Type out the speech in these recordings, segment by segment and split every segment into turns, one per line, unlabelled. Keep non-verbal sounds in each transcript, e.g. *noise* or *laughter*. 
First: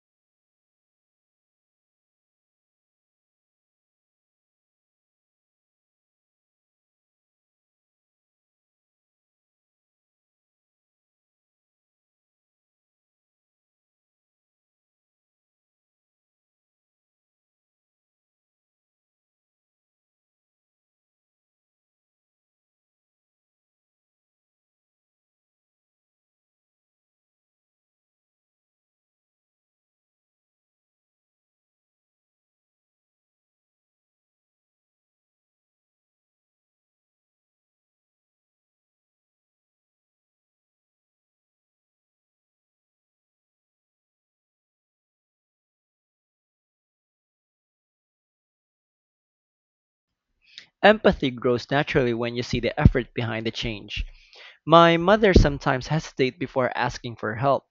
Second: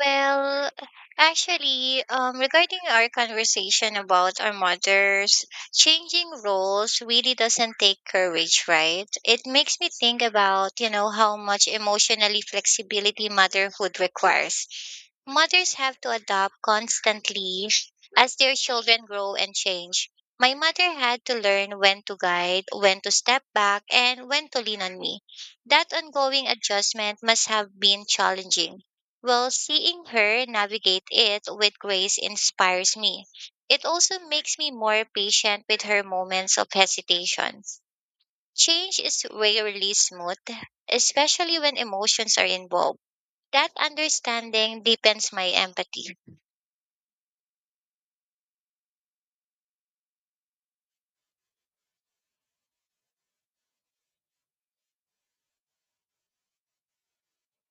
Well, actually, regarding our conversation about our mothers, changing roles really doesn't take courage, right? It makes me think about, you know, how much emotionally flexibility motherhood requires. Mothers have to adapt constantly as their children grow and change. My mother had to learn when to guide, when to step back, and when to lean on me. That ongoing adjustment must have been challenging, well, seeing her navigate it with grace inspires me. It also makes me more patient with her moments of hesitation. Change is rarely smooth, especially when emotions are involved. That understanding deepens my empathy.
Empathy grows naturally when you see the effort behind the change. My mother sometimes hesitates before asking for help,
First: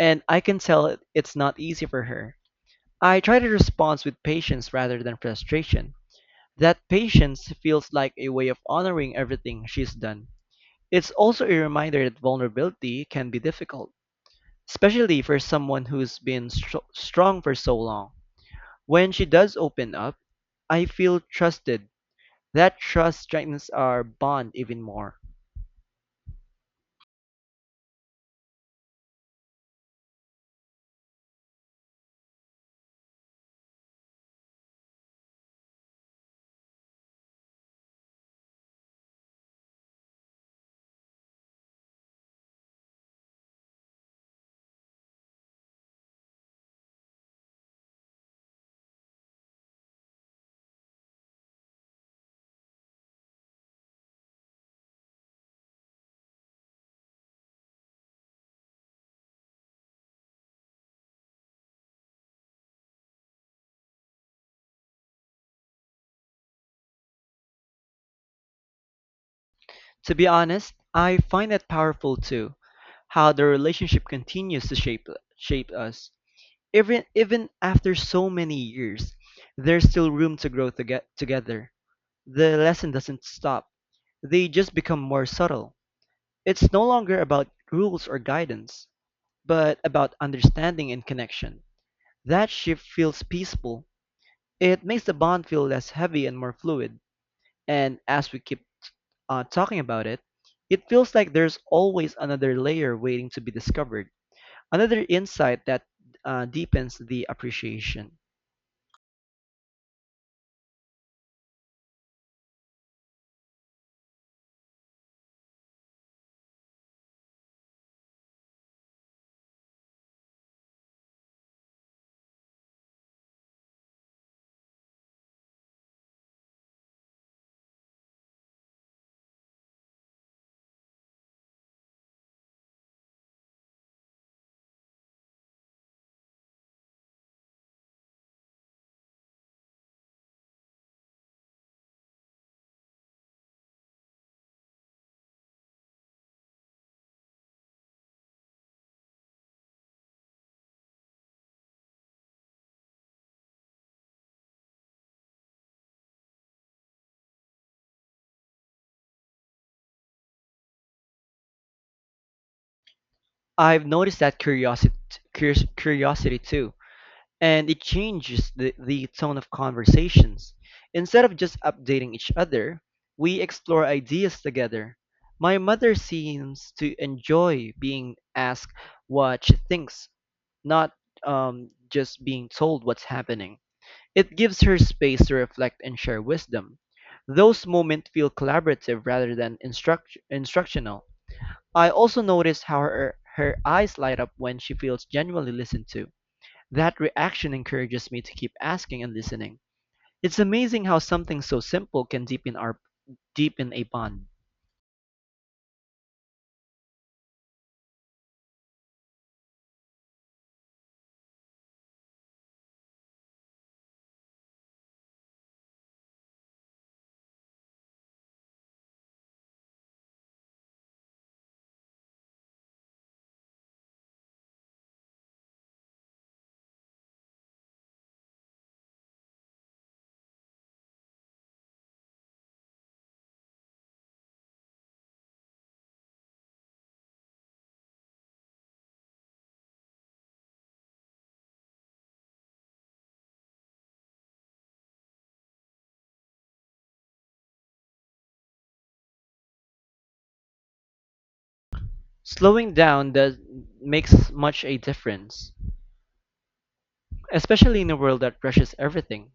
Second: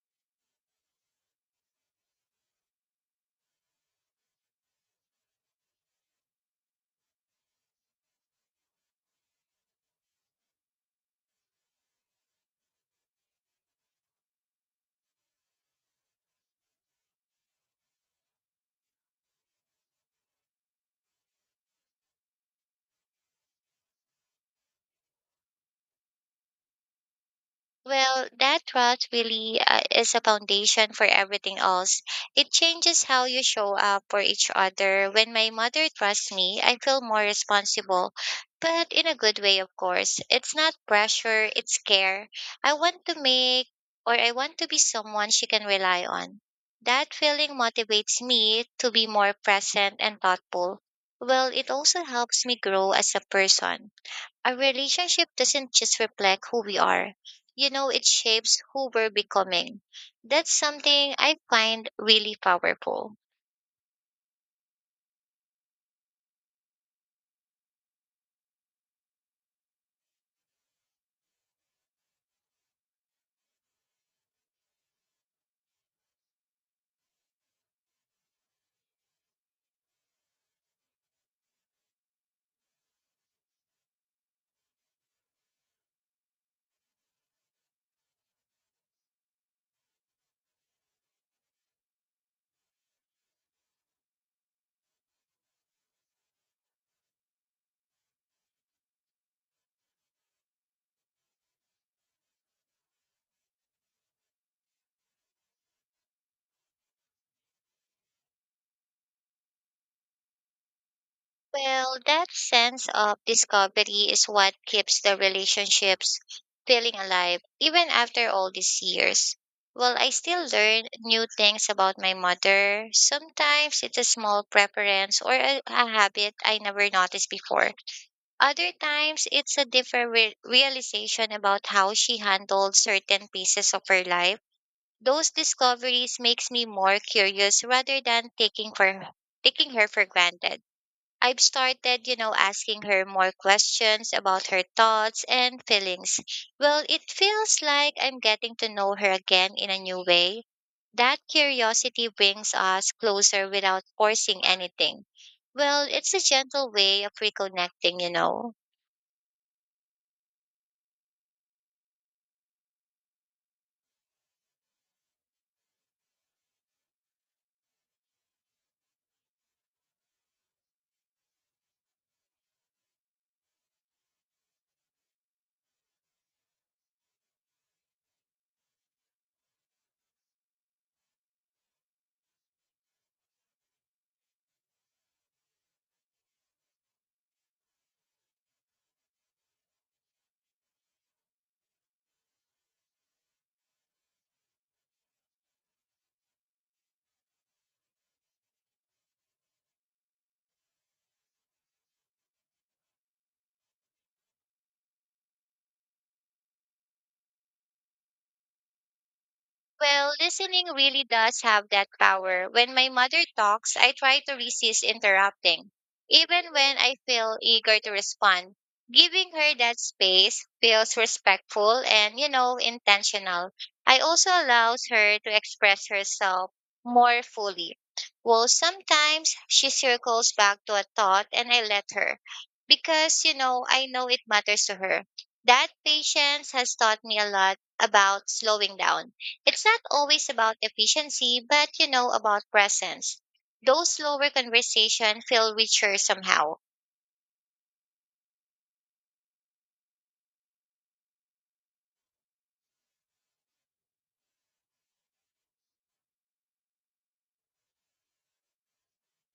and I can tell it's not easy for her. I try to respond with patience rather than frustration. That patience feels like a way of honoring everything she's done. It's also a reminder that vulnerability can be difficult, especially for someone who's been strong for so long. When she does open up, I feel trusted. That trust strengthens our bond even more.
Well, that trust really is a foundation for everything else. It changes how you show up for each other. When my mother trusts me, I feel more responsible, but in a good way, of course. It's not pressure, it's care. I want to make I want to be someone she can rely on. That feeling motivates me to be more present and thoughtful. Well, it also helps me grow as a person. A relationship doesn't just reflect who we are. You know, it shapes who we're becoming. That's something I find really powerful.
To be honest, I find that powerful too, how the relationship continues to shape us. Even after so many years, there's still room to grow to get together. The lesson doesn't stop. They just become more subtle. It's no longer about rules or guidance, but about understanding and connection. That shift feels peaceful. It makes the bond feel less heavy and more fluid. And as we keep talking about it, it feels like there's always another layer waiting to be discovered, another insight that deepens the appreciation.
Well, that sense of discovery is what keeps the relationships feeling alive, even after all these years. Well, I still learn new things about my mother. Sometimes it's a small preference or a habit I never noticed before. Other times, it's a different realization about how she handled certain pieces of her life. Those discoveries makes me more curious rather than taking her for granted. I've started, you know, asking her more questions about her thoughts and feelings. Well, it feels like I'm getting to know her again in a new way. That curiosity brings us closer without forcing anything. Well, it's a gentle way of reconnecting.
I've noticed that curiosity too, and it changes the tone of conversations. Instead of just updating each other, we explore ideas together. My mother seems to enjoy being asked what she thinks, not just being told what's happening. It gives her space to reflect and share wisdom. Those moments feel collaborative rather than instructional. I also notice how her eyes light up when she feels genuinely listened to. That reaction encourages me to keep asking and listening. It's amazing how something so simple can deepen a bond.
Well, listening really does have that power. When my mother talks, I try to resist interrupting, even when I feel eager to respond. Giving her that space feels respectful and, you know, intentional. I also allows her to express herself more fully. Well, sometimes she circles back to a thought and I let her because, you know, I know it matters to her. That patience has taught me a lot about slowing down. It's not always about efficiency, but you know, about presence. Those slower conversations feel richer somehow.
Slowing down does makes much a difference, especially in a world that rushes everything.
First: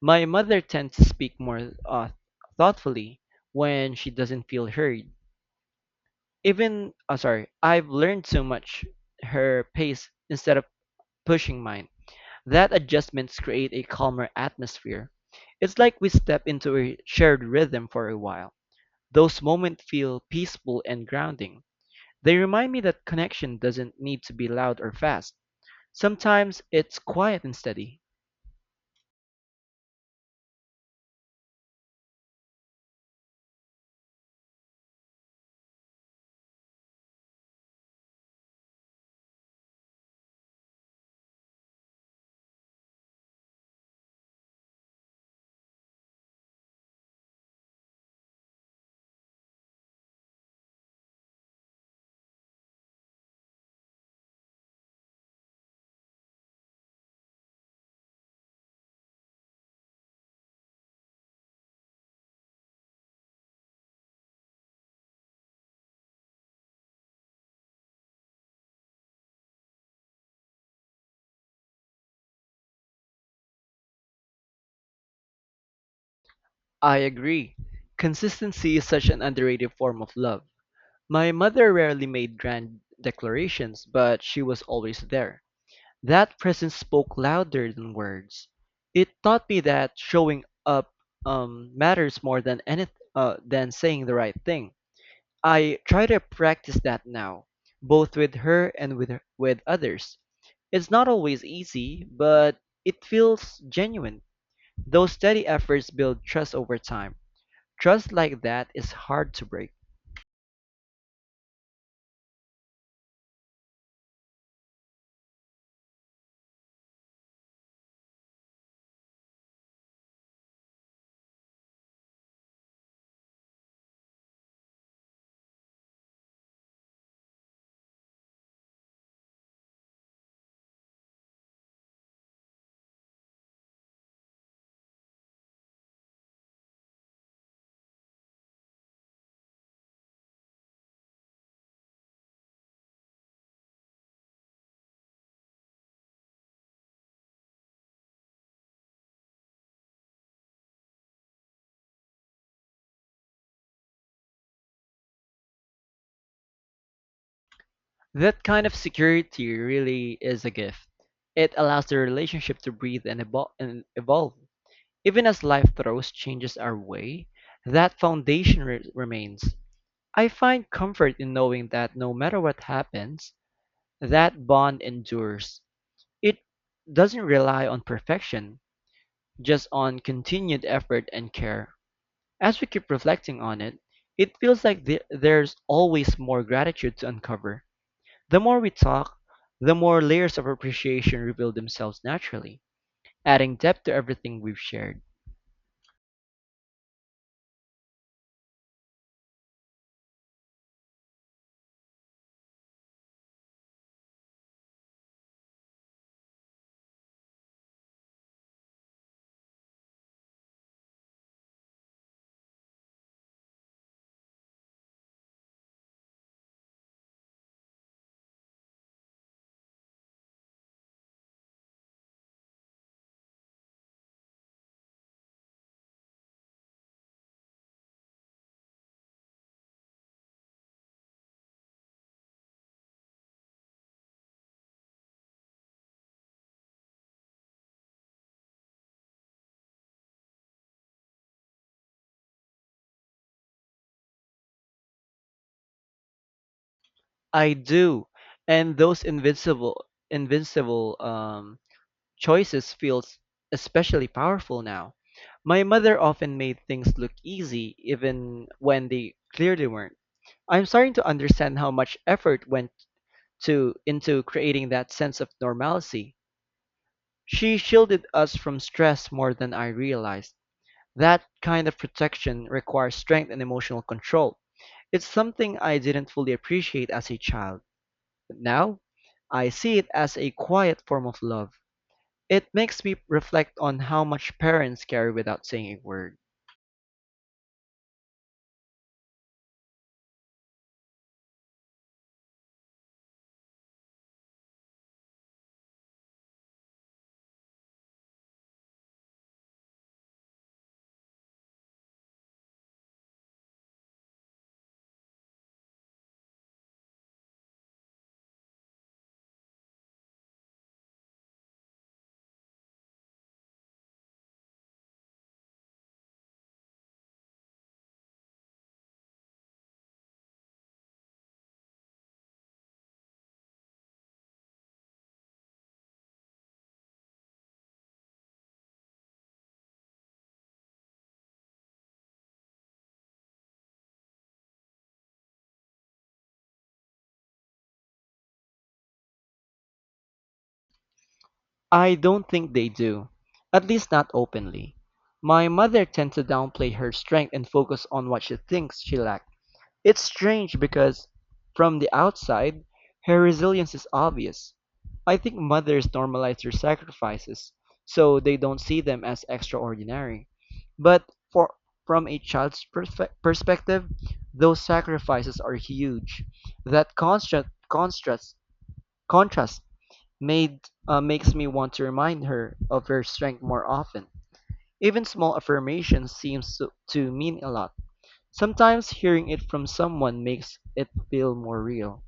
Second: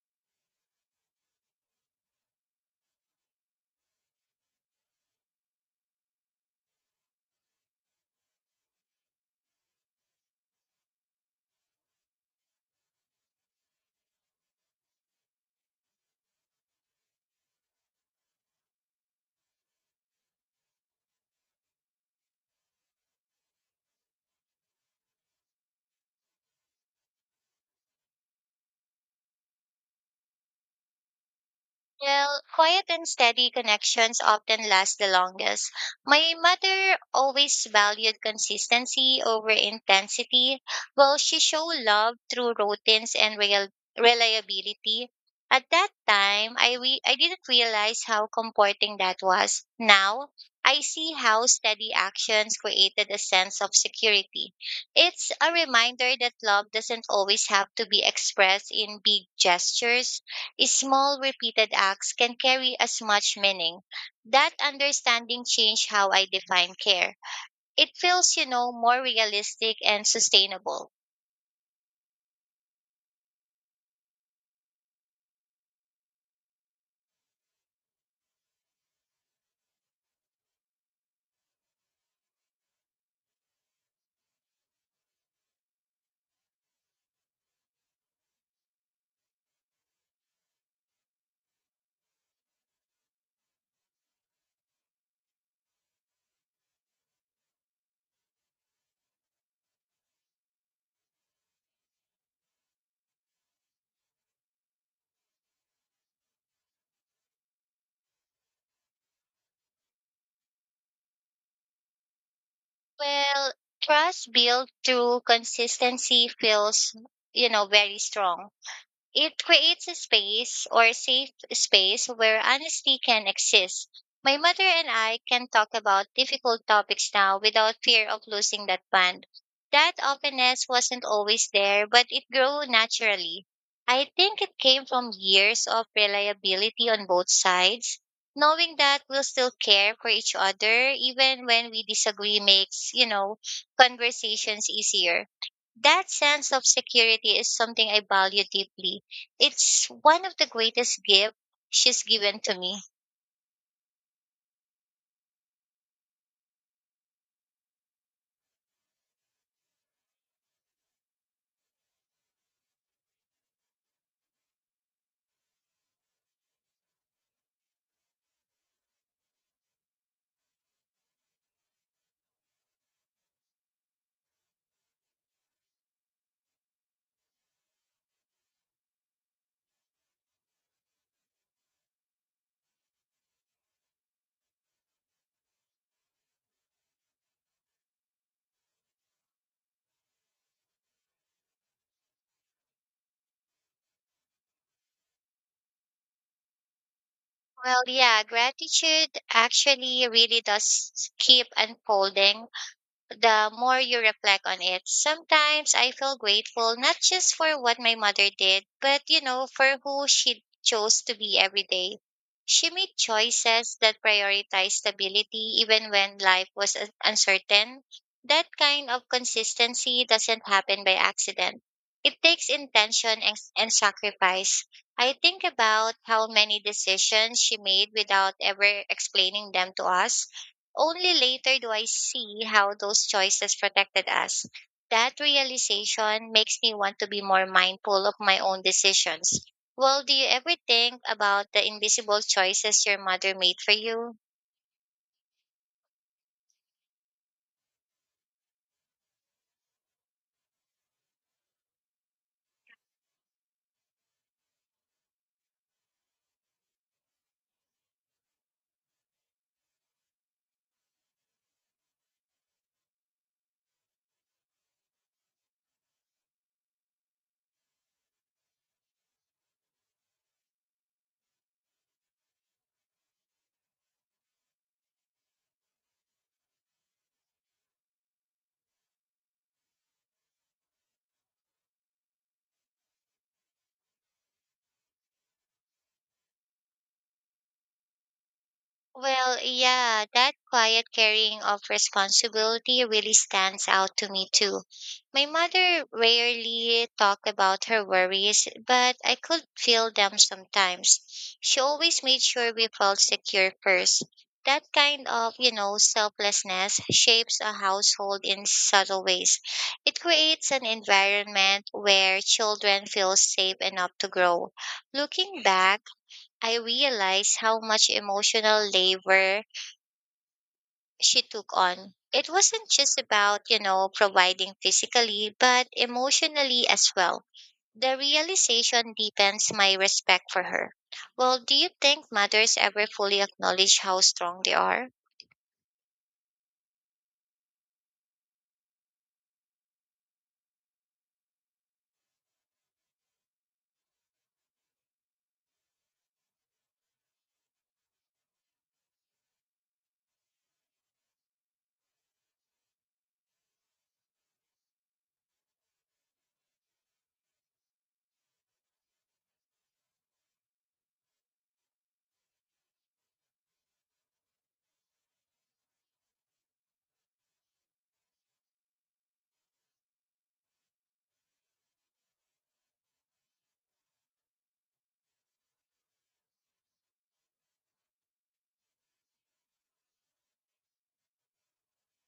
My mother tends to speak more thoughtfully when she doesn't feel heard. I've learned so much her pace instead of pushing mine. That adjustments create a calmer atmosphere. It's like we step into a shared rhythm for a while. Those moments feel peaceful and grounding. They remind me that connection doesn't need to be loud or fast. Sometimes it's quiet and steady.
Well, quiet and steady connections often last the longest. My mother always valued consistency over intensity. Well, she showed love through routines and real reliability. At that time, I didn't realize how comforting that was. Now, I see how steady actions created a sense of security. It's a reminder that love doesn't always have to be expressed in big gestures. Small repeated acts can carry as much meaning. That understanding changed how I define care. It feels, you know, more realistic and sustainable.
I agree. Consistency is such an underrated form of love. My mother rarely made grand declarations, but she was always there. That presence spoke louder than words. It taught me that showing up matters more than than saying the right thing. I try to practice that now, both with her and with others. It's not always easy, but it feels genuine. Those steady efforts build trust over time. Trust like that is hard to break.
Well, trust built through consistency feels, you know, very strong. It creates a space or a safe space where honesty can exist. My mother and I can talk about difficult topics now without fear of losing that bond. That openness wasn't always there, but it grew naturally. I think it came from years of reliability on both sides. Knowing that we'll still care for each other even when we disagree makes, you know, conversations easier. That sense of security is something I value deeply. It's one of the greatest gifts she's given to me.
That kind of security really is a gift. It allows the relationship to breathe and, evolve. Even as life throws changes our way, that foundation remains. I find comfort in knowing that no matter what happens, that bond endures. It doesn't rely on perfection, just on continued effort and care. As we keep reflecting on it, it feels like there's always more gratitude to uncover the more we talk, the more layers of appreciation reveal themselves naturally, adding depth to everything we've shared.
Well, yeah, gratitude actually really does keep unfolding the more you reflect on it. Sometimes I feel grateful not just for what my mother did, but you know, for who she chose to be every day. She made choices that prioritized stability even when life was uncertain. That kind of consistency doesn't happen by accident. It takes intention and, sacrifice. I think about how many decisions she made without ever explaining them to us. Only later do I see how those choices protected us. That realization makes me want to be more mindful of my own decisions. Well, do you ever think about the invisible choices your mother made for you?
I do, and those invincible choices feels especially powerful now. My mother often made things look easy, even when they clearly weren't. I'm starting to understand how much effort went to into creating that sense of normalcy. She shielded us from stress more than I realized. That kind of protection requires strength and emotional control. It's something I didn't fully appreciate as a child, but now I see it as a quiet form of love. It makes me reflect on how much parents carry without saying a word.
Well, yeah, that quiet carrying of responsibility really stands out to me too. My mother rarely talked about her worries, but I could feel them sometimes. She always made sure we felt secure first. That kind of, you know, selflessness shapes a household in subtle ways. It creates an environment where children feel safe enough to grow. Looking back, I realized how much emotional labor she took on. It wasn't just about, you know, providing physically, but emotionally as well. The realization deepens my respect for her. Well, do you think mothers ever fully acknowledge how strong they are?
I don't think they do, at least not openly. My mother tends to downplay her strength and focus on what she thinks she lacks. It's strange because, from the outside, her resilience is obvious. I think mothers normalize their sacrifices, so they don't see them as extraordinary. But for from a child's perspective, those sacrifices are huge. That contrast made makes me want to remind her of her strength more often. Even small affirmations seems to mean a lot. Sometimes hearing it from someone makes it feel more real.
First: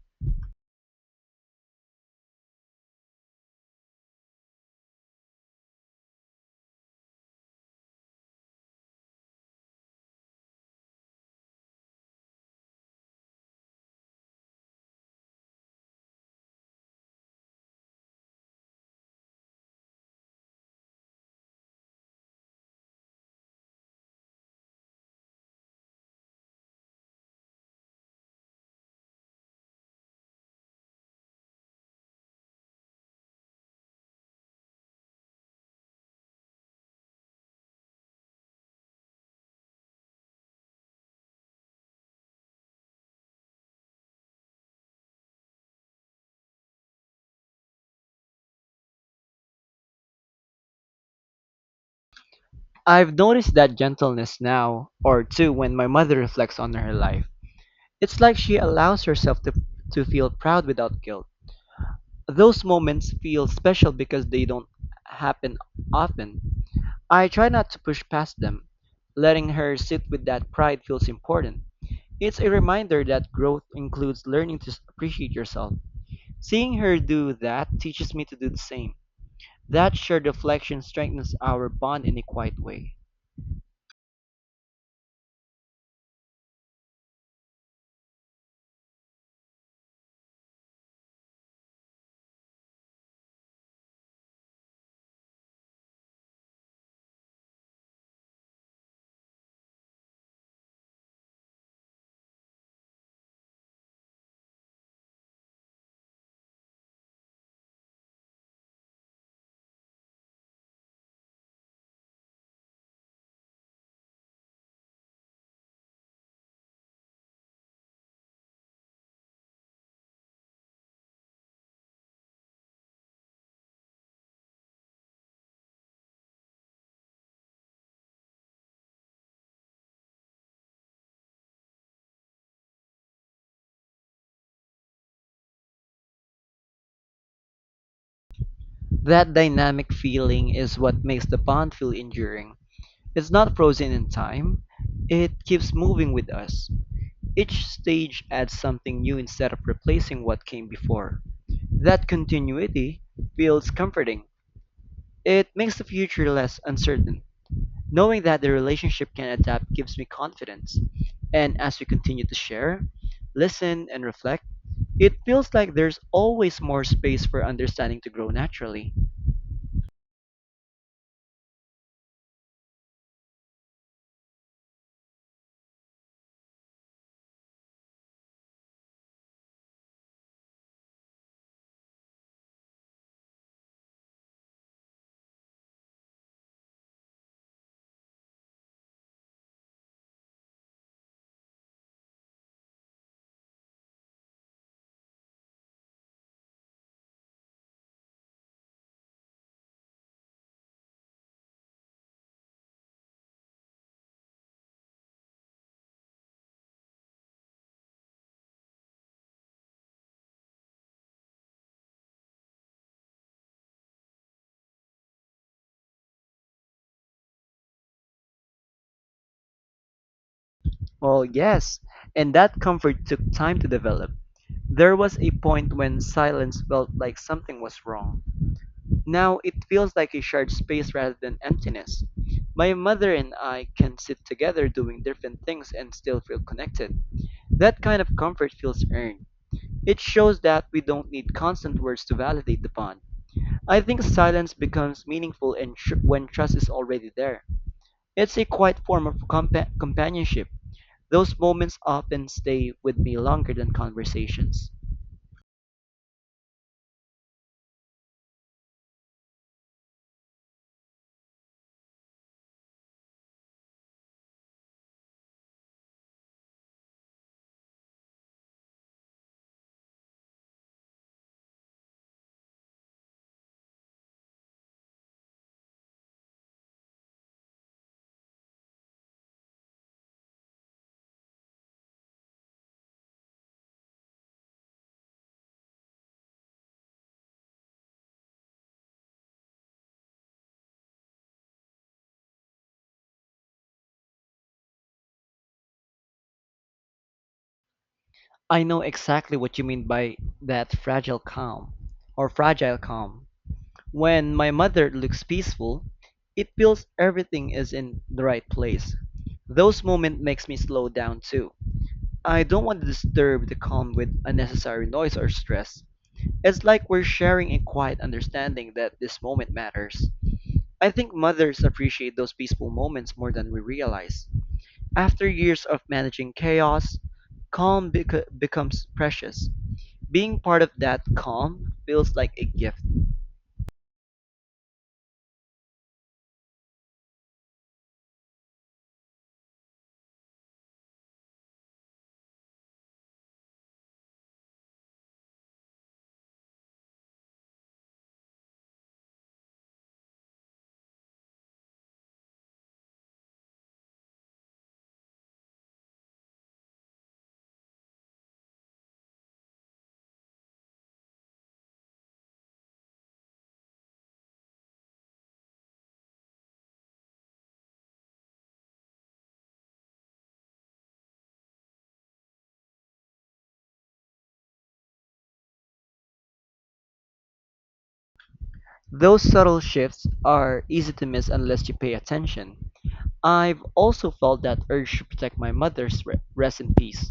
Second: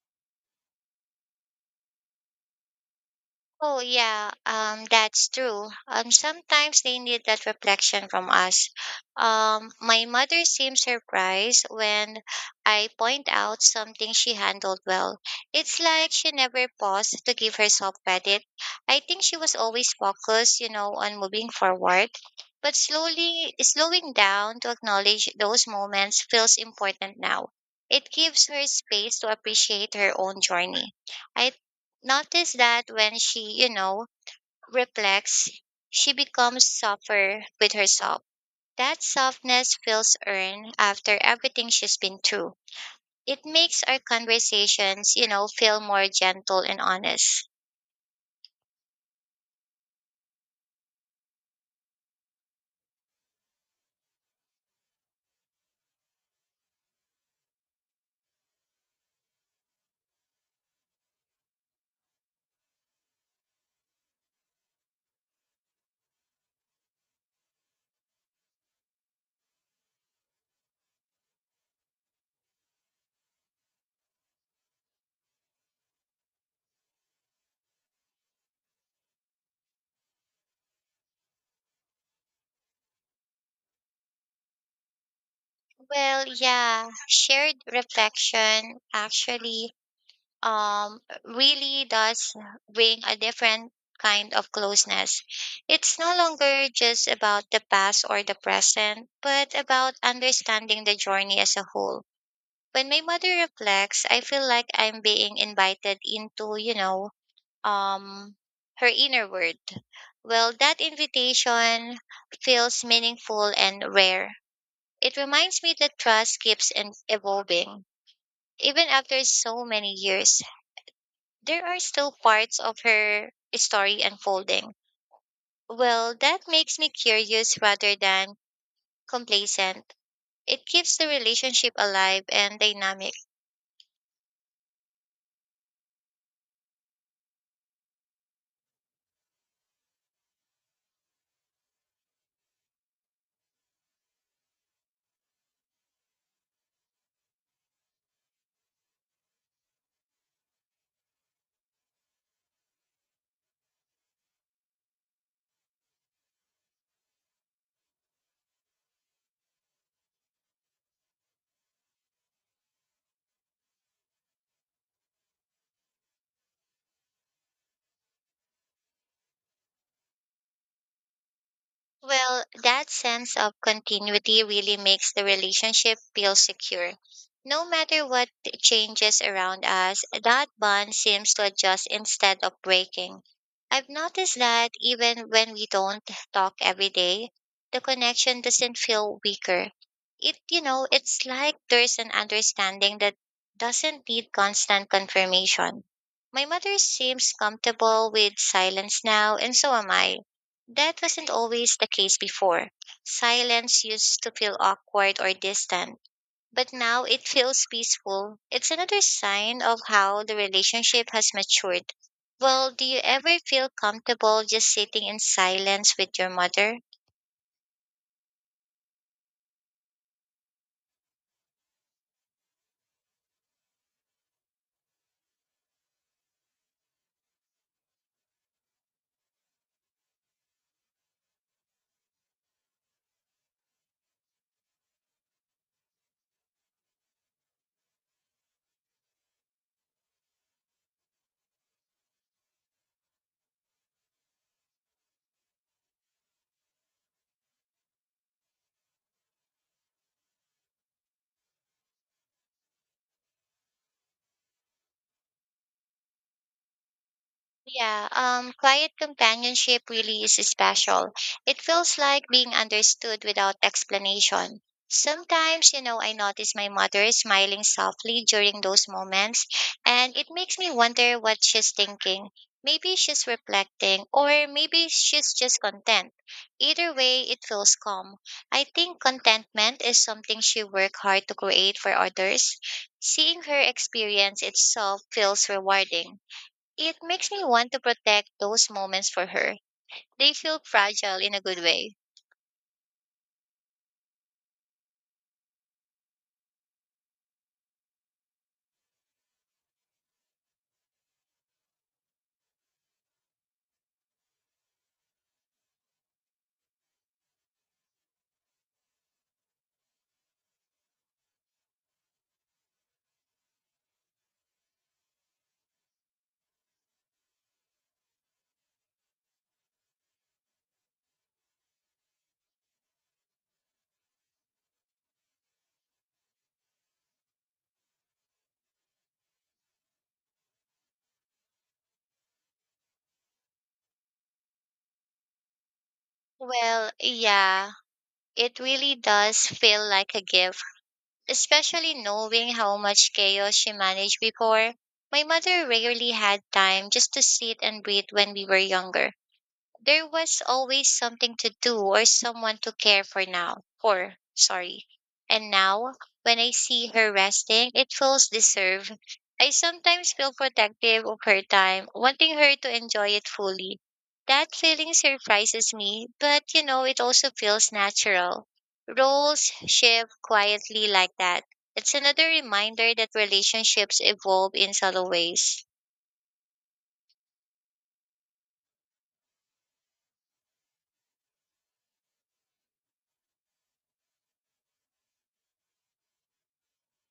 Oh yeah, that's true. Sometimes they need that reflection from us. My mother seems surprised when I point out something she handled well. It's like she never paused to give herself credit. I think she was always focused, you know, on moving forward. But slowly slowing down to acknowledge those moments feels important now. It gives her space to appreciate her own journey. I notice that when she, you know, reflects, she becomes softer with herself. That softness feels earned after everything she's been through. It makes our conversations, you know, feel more gentle and honest.
I've noticed that gentleness now or too when my mother reflects on her life. It's like she allows herself to feel proud without guilt. Those moments feel special because they don't happen often. I try not to push past them. Letting her sit with that pride feels important. It's a reminder that growth includes learning to appreciate yourself. Seeing her do that teaches me to do the same. That shared reflection strengthens our bond in a quiet way.
Well, yeah, shared reflection actually um, really does bring a different kind of closeness. It's no longer just about the past or the present, but about understanding the journey as a whole. When my mother reflects, I feel like I'm being invited into, you know, um, her inner world. Well, that invitation feels meaningful and rare. It reminds me that trust keeps evolving, even after so many years there are still parts of her story unfolding. Well, that makes me curious rather than complacent. It keeps the relationship alive and dynamic.
That dynamic feeling is what makes the bond feel enduring. It's not frozen in time, it keeps moving with us. Each stage adds something new instead of replacing what came before. That continuity feels comforting. It makes the future less uncertain. Knowing that the relationship can adapt gives me confidence. And as we continue to share, listen, and reflect, it feels like there's always more space for understanding to grow naturally.
Well, that sense of continuity really makes the relationship feel secure. No matter what changes around us, that bond seems to adjust instead of breaking. I've noticed that even when we don't talk every day, the connection doesn't feel weaker. It, you know, it's like there's an understanding that doesn't need constant confirmation. My mother seems comfortable with silence now, and so am I. That wasn't always the case before. Silence used to feel awkward or distant, but now it feels peaceful. It's another sign of how the relationship has matured. Well, do you ever feel comfortable just sitting in silence with your mother?
Well, yes, and that comfort took time to develop. There was a point when silence felt like something was wrong. Now it feels like a shared space rather than emptiness. My mother and I can sit together doing different things and still feel connected. That kind of comfort feels earned. It shows that we don't need constant words to validate the bond. I think silence becomes meaningful and when trust is already there. It's a quiet form of companionship. Those moments often stay with me longer than conversations.
Yeah, quiet companionship really is special. It feels like being understood without explanation. Sometimes, you know, I notice my mother smiling softly during those moments, and it makes me wonder what she's thinking. Maybe she's reflecting, or maybe she's just content. Either way, it feels calm. I think contentment is something she worked hard to create for others. Seeing her experience itself feels rewarding. It makes me want to protect those moments for her. They feel fragile in a good way.
I know exactly what you mean by that fragile calm. When my mother looks peaceful, it feels everything is in the right place. Those moments makes me slow down too. I don't want to disturb the calm with unnecessary noise or stress. It's like we're sharing a quiet understanding that this moment matters. I think mothers appreciate those peaceful moments more than we realize. After years of managing chaos, becomes precious. Being part of that calm feels like a gift.
Well, yeah, it really does feel like a gift, especially knowing how much chaos she managed before. My mother rarely had time just to sit and breathe when we were younger. There was always something to do or someone to care for now for sorry and now when I see her resting, it feels deserved. I sometimes feel protective of her time, wanting her to enjoy it fully. That feeling surprises me, but you know, it also feels natural. Roles shift quietly like that. It's another reminder that relationships evolve in subtle ways.
Those subtle shifts are easy to miss unless you pay attention. I've also felt that urge to protect my mother's rest in peace.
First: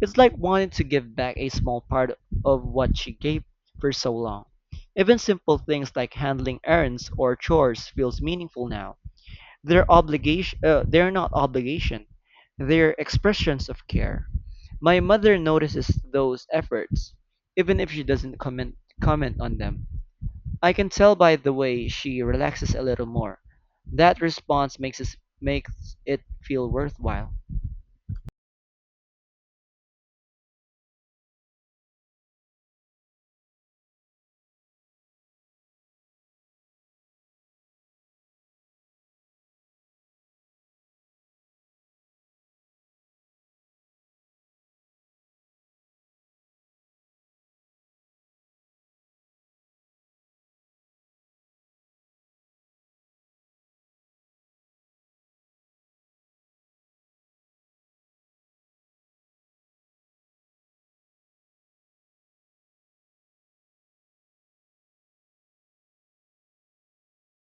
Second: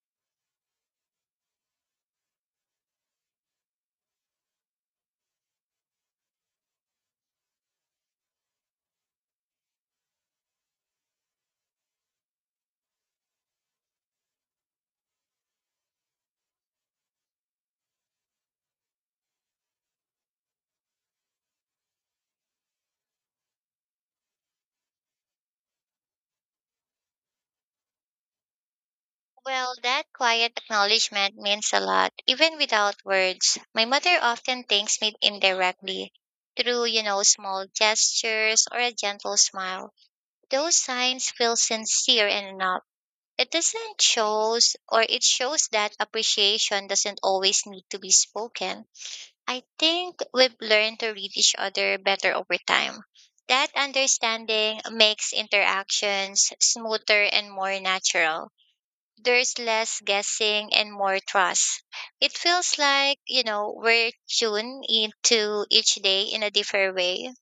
It's like wanting to give back a small part of what she gave for so long. Even simple things like handling errands or chores feels meaningful now. They're not obligation. They're expressions of care. My mother notices those efforts, even if she doesn't comment on them. I can tell by the way she relaxes a little more. That response makes it feel worthwhile.
Well, that quiet acknowledgement means a lot, even without words. My mother often thanks me indirectly through, you know, small gestures or a gentle smile. Those signs feel sincere and enough. It shows that appreciation doesn't always need to be spoken. I think we've learned to read each other better over time. That understanding makes interactions smoother and more natural. There's less guessing and more trust. It feels like, you know, we're tuned into each day in a different way.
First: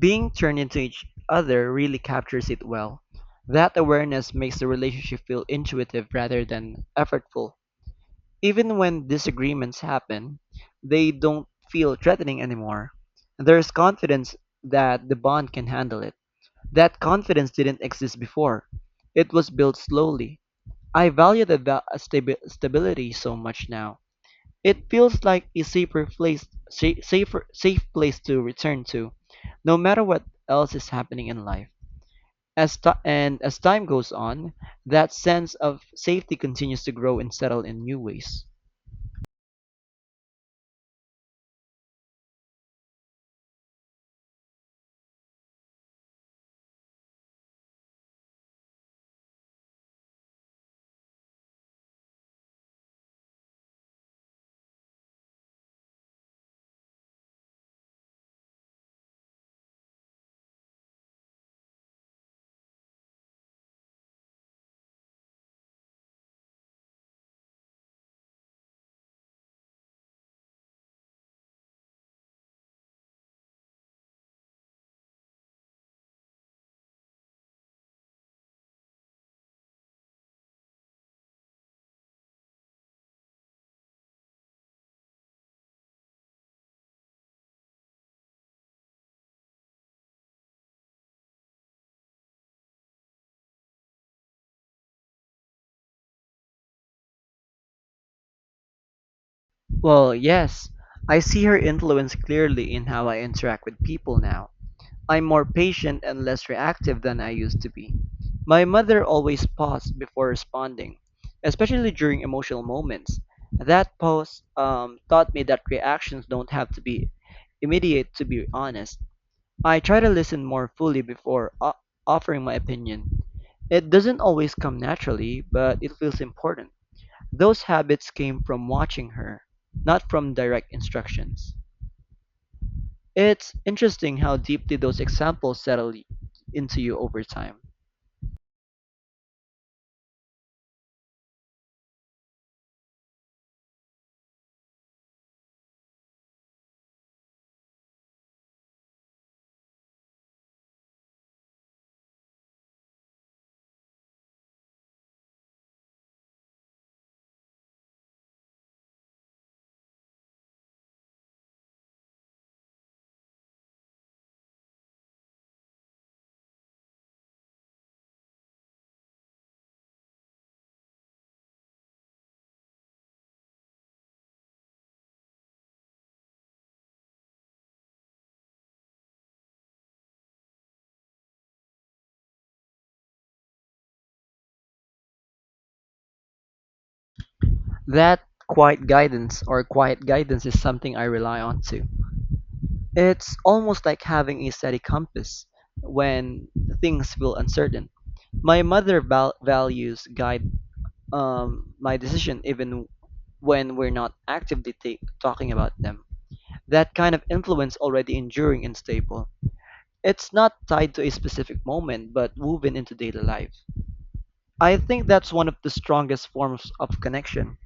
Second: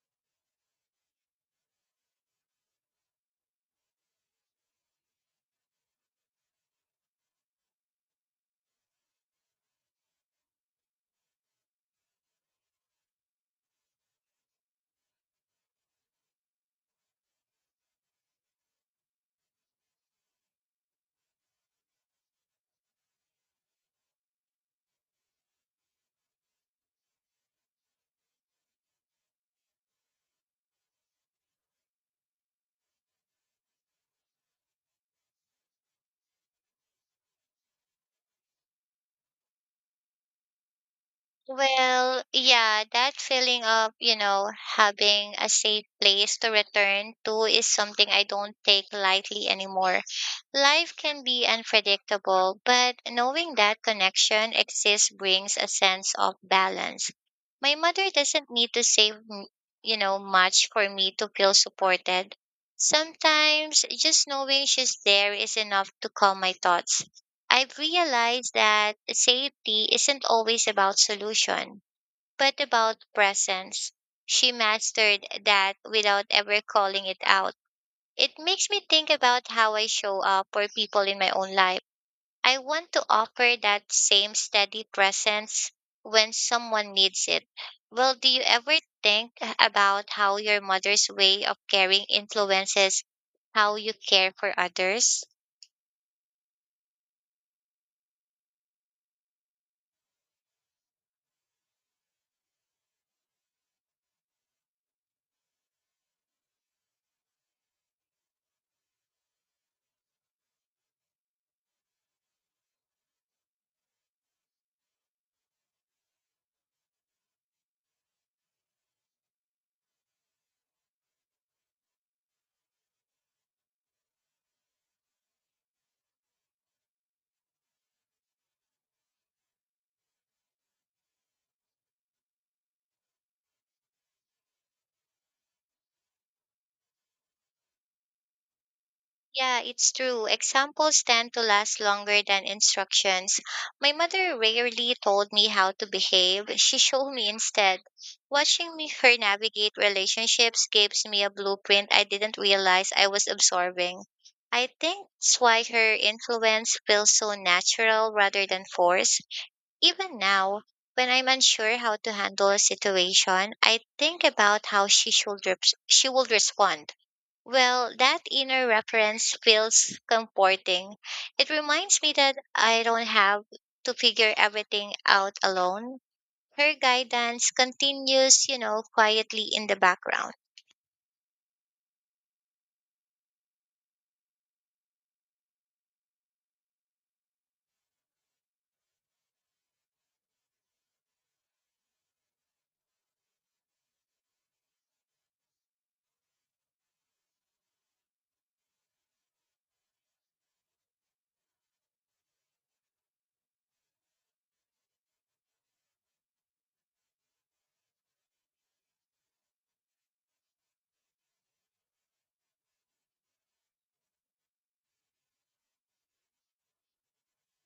Being turned into each other really captures it well. That awareness makes the relationship feel intuitive rather than effortful. Even when disagreements happen, they don't feel threatening anymore. There's confidence that the bond can handle it. That confidence didn't exist before. It was built slowly. I value the stability so much now. It feels like a safe place to return to, no matter what else is happening in life. And as time goes on, that sense of safety continues to grow and settle in new ways.
Well, yeah, that feeling of, you know, having a safe place to return to is something I don't take lightly anymore. Life can be unpredictable, but knowing that connection exists brings a sense of balance. My mother doesn't need to you know, much for me to feel supported. Sometimes just knowing she's there is enough to calm my thoughts. I've realized that safety isn't always about solution, but about presence. She mastered that without ever calling it out. It makes me think about how I show up for people in my own life. I want to offer that same steady presence when someone needs it. Well, do you ever think about how your mother's way of caring influences how you care for others?
Well, yes, I see her influence clearly in how I interact with people now. I'm more patient and less reactive than I used to be. My mother always paused before responding, especially during emotional moments. That pause taught me that reactions don't have to be immediate to be honest. I try to listen more fully before offering my opinion. It doesn't always come naturally, but it feels important. Those habits came from watching her, not from direct instructions. It's interesting how deeply those examples settle into you over time.
Yeah, it's true. Examples tend to last longer than instructions. My mother rarely told me how to behave. She showed me instead. Watching me *laughs* her navigate relationships gives me a blueprint I didn't realize I was absorbing. I think that's why her influence feels so natural rather than forced. Even now, when I'm unsure how to handle a situation, I think about how she will respond. Well, that inner reference feels comforting. It reminds me that I don't have to figure everything out alone. Her guidance continues, you know, quietly in the background.
That quiet guidance is something I rely on too. It's almost like having a steady compass when things feel uncertain. My mother values guide my decision even when we're not actively talking about them. That kind of influence already enduring and stable. It's not tied to a specific moment, but woven into daily life. I think that's one of the strongest forms of connection.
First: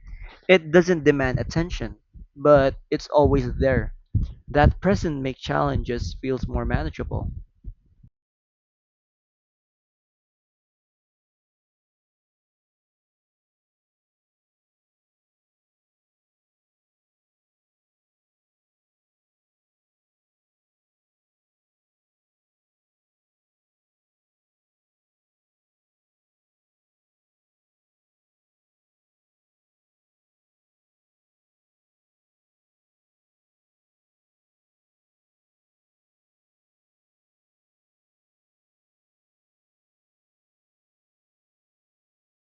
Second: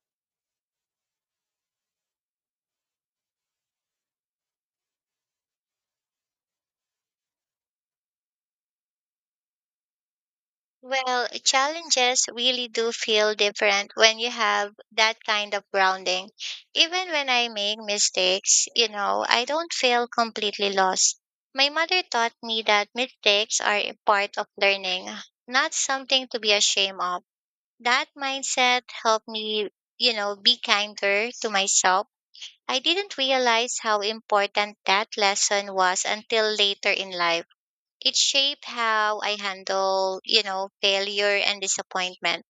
It doesn't demand attention, but it's always there. That presence makes challenges feels more manageable.
Well, challenges really do feel different when you have that kind of grounding. Even when I make mistakes, you know, I don't feel completely lost. My mother taught me that mistakes are a part of learning, not something to be ashamed of. That mindset helped me, be kinder to myself. I didn't realize how important that lesson was until later in life. It shaped how I handle failure and disappointment.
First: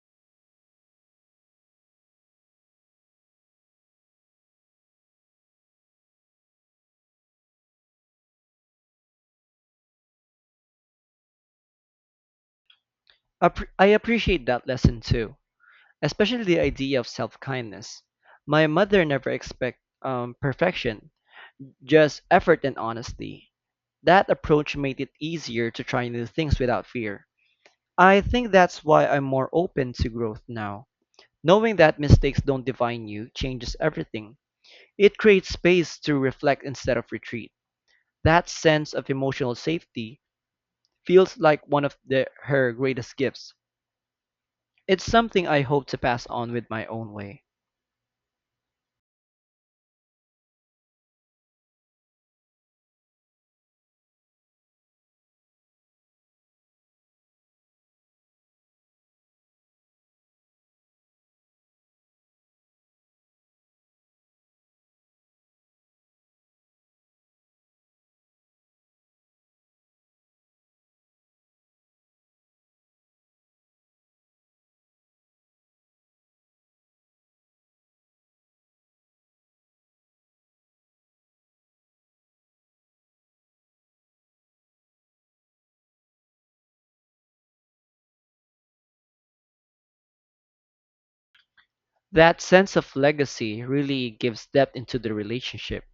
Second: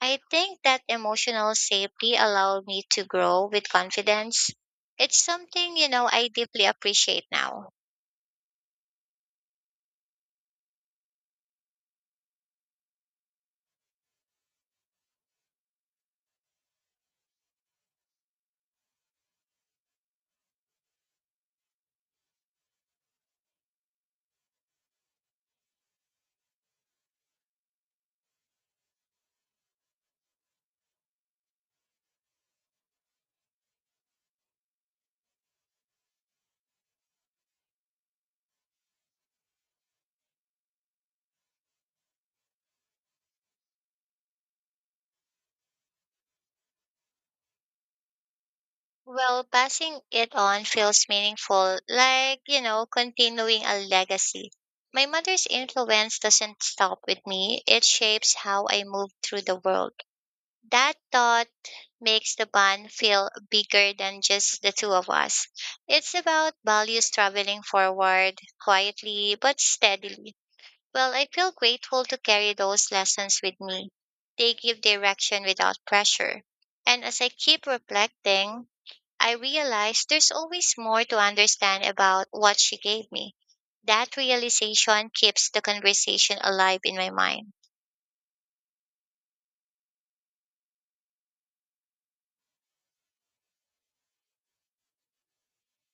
I think that emotional safety allowed me to grow with confidence. It's something I deeply appreciate now.
I appreciate that lesson too, especially the idea of self-kindness. My mother never expect perfection, just effort and honesty. That approach made it easier to try new things without fear. I think that's why I'm more open to growth now. Knowing that mistakes don't define you changes everything. It creates space to reflect instead of retreat. That sense of emotional safety feels like one of her greatest gifts. It's something I hope to pass on with my own way.
Well, passing it on feels meaningful, like continuing a legacy. My mother's influence doesn't stop with me, it shapes how I move through the world. That thought makes the bond feel bigger than just the two of us. It's about values traveling forward, quietly but steadily. Well, I feel grateful to carry those lessons with me. They give direction without pressure. And as I keep reflecting, I realized there's always more to understand about what she gave me. That realization keeps the conversation alive in my mind.
That sense of legacy really gives depth into the relationship.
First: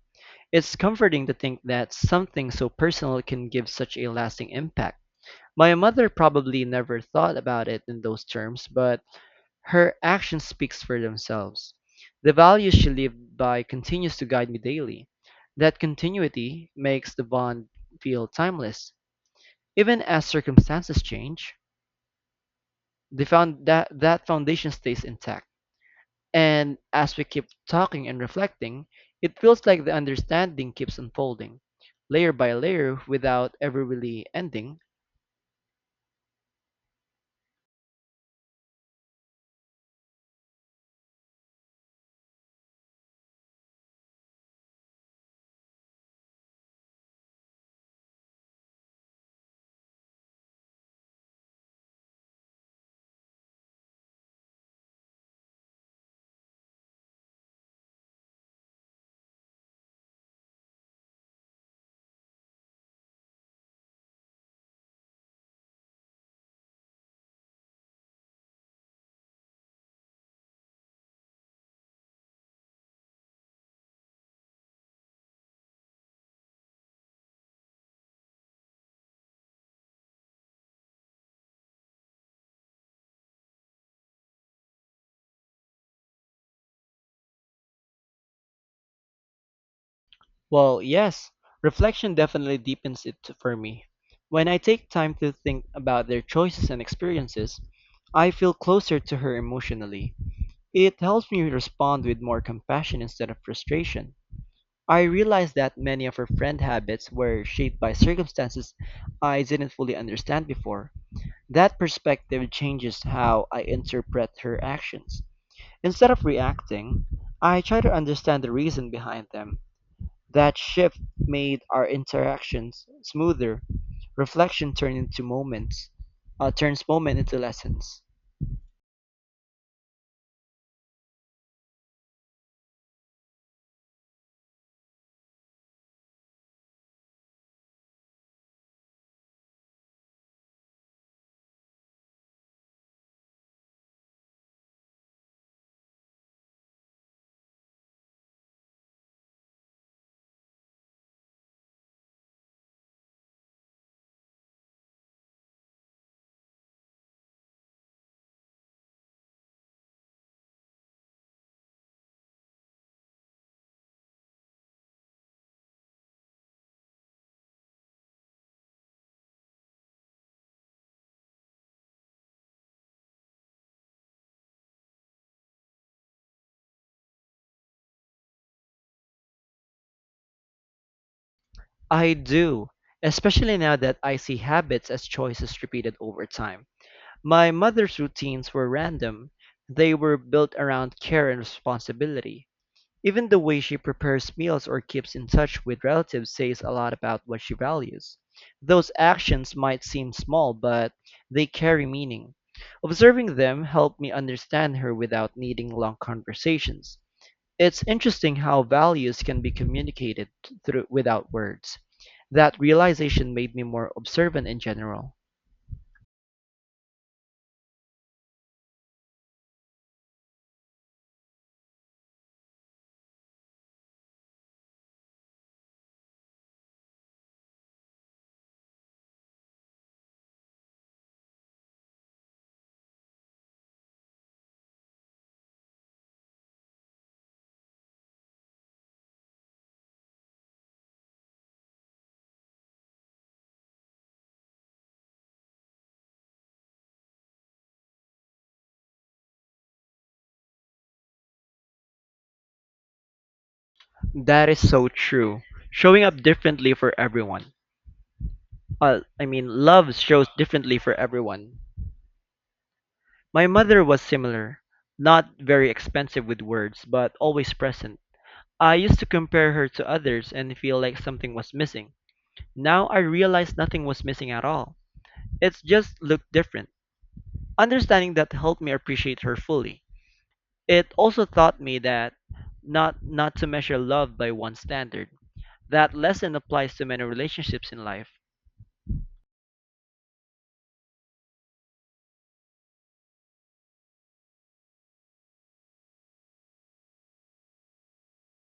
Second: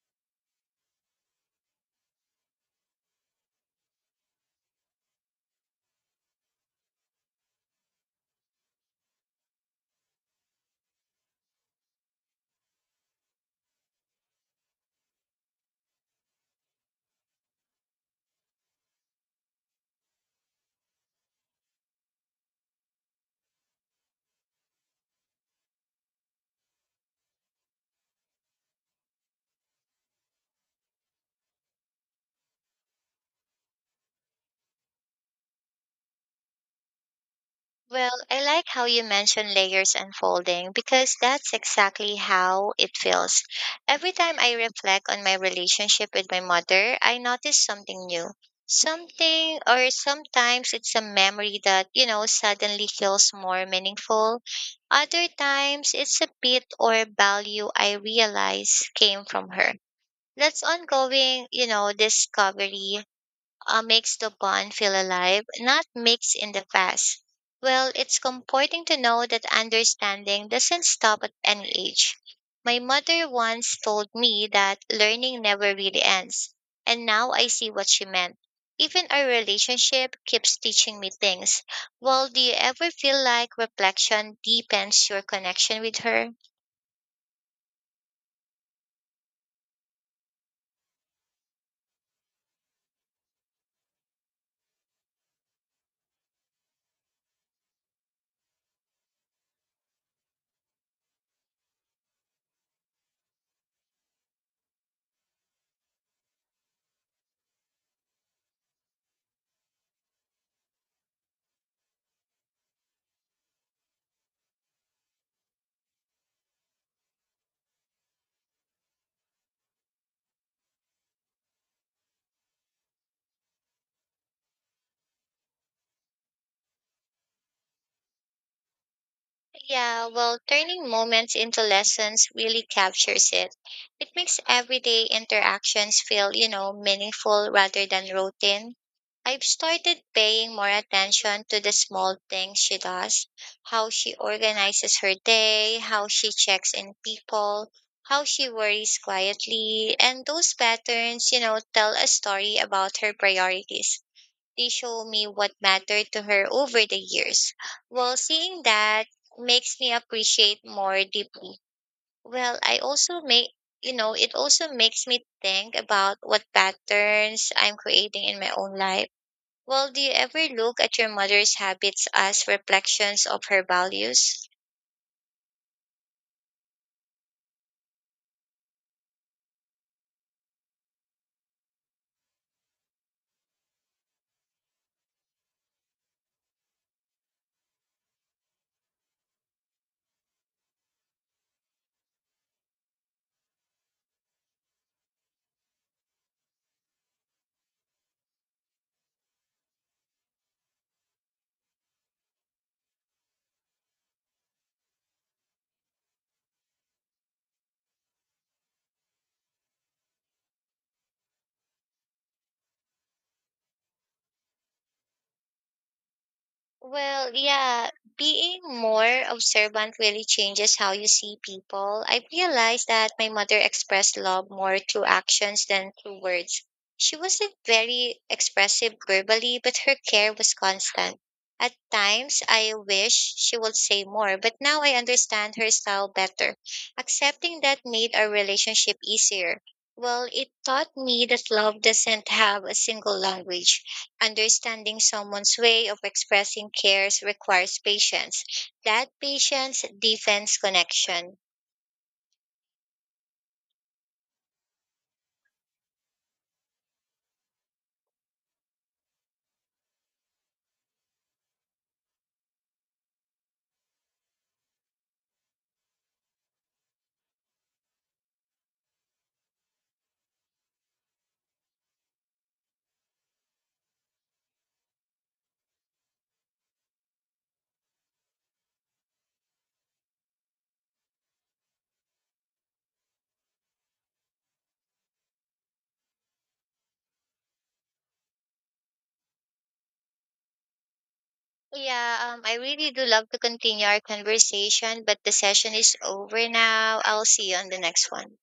It's comforting to think that something so personal can give such a lasting impact. My mother probably never thought about it in those terms, but her actions speak for themselves. The values she lived by continues to guide me daily. That continuity makes the bond feel timeless. Even as circumstances change, the found that, that foundation stays intact. And as we keep talking and reflecting, it feels like the understanding keeps unfolding, layer by layer without ever really ending.
Well, I like how you mention layers and folding because that's exactly how it feels. Every time I reflect on my relationship with my mother, I notice something new. Something, or Sometimes it's a memory that, suddenly feels more meaningful. Other times it's a bit or value I realize came from her. That's ongoing discovery makes the bond feel alive, not mixed in the past. Well, it's comforting to know that understanding doesn't stop at any age. My mother once told me that learning never really ends, and now I see what she meant. Even our relationship keeps teaching me things. Well, do you ever feel like reflection deepens your connection with her?
Well, yes, reflection definitely deepens it for me. When I take time to think about their choices and experiences, I feel closer to her emotionally. It helps me respond with more compassion instead of frustration. I realize that many of her friend habits were shaped by circumstances I didn't fully understand before. That perspective changes how I interpret her actions. Instead of reacting, I try to understand the reason behind them. That shift made our interactions smoother. Reflection turned into moments, turns moment into lessons.
Yeah, well, turning moments into lessons really captures it. It makes everyday interactions feel meaningful rather than routine. I've started paying more attention to the small things she does: how she organizes her day, how she checks in people, how she worries quietly, and those patterns tell a story about her priorities. They show me what mattered to her over the years. Well, seeing that makes me appreciate more deeply. Well, I also make you know, it also makes me think about what patterns I'm creating in my own life. Well, do you ever look at your mother's habits as reflections of her values?
I do, especially now that I see habits as choices repeated over time. My mother's routines were random. They were built around care and responsibility. Even the way she prepares meals or keeps in touch with relatives says a lot about what she values. Those actions might seem small, but they carry meaning. Observing them helped me understand her without needing long conversations. It's interesting how values can be communicated through without words. That realization made me more observant in general.
Well, yeah, being more observant really changes how you see people. I realized that my mother expressed love more through actions than through words. She wasn't very expressive verbally, but her care was constant. At times, I wish she would say more, but now I understand her style better. Accepting that made our relationship easier. Well, it taught me that love doesn't have a single language. Understanding someone's way of expressing cares requires patience. That patience deepens connection.
That is so true. Showing up differently for everyone. I mean, Love shows differently for everyone. My mother was similar, not very expensive with words, but always present. I used to compare her to others and feel like something was missing. Now I realize nothing was missing at all. It just looked different. Understanding that helped me appreciate her fully. It also taught me that not to measure love by one standard. That lesson applies to many relationships in life.
Yeah, I really do love to continue our conversation, but the session is over now. I'll see you on the next one.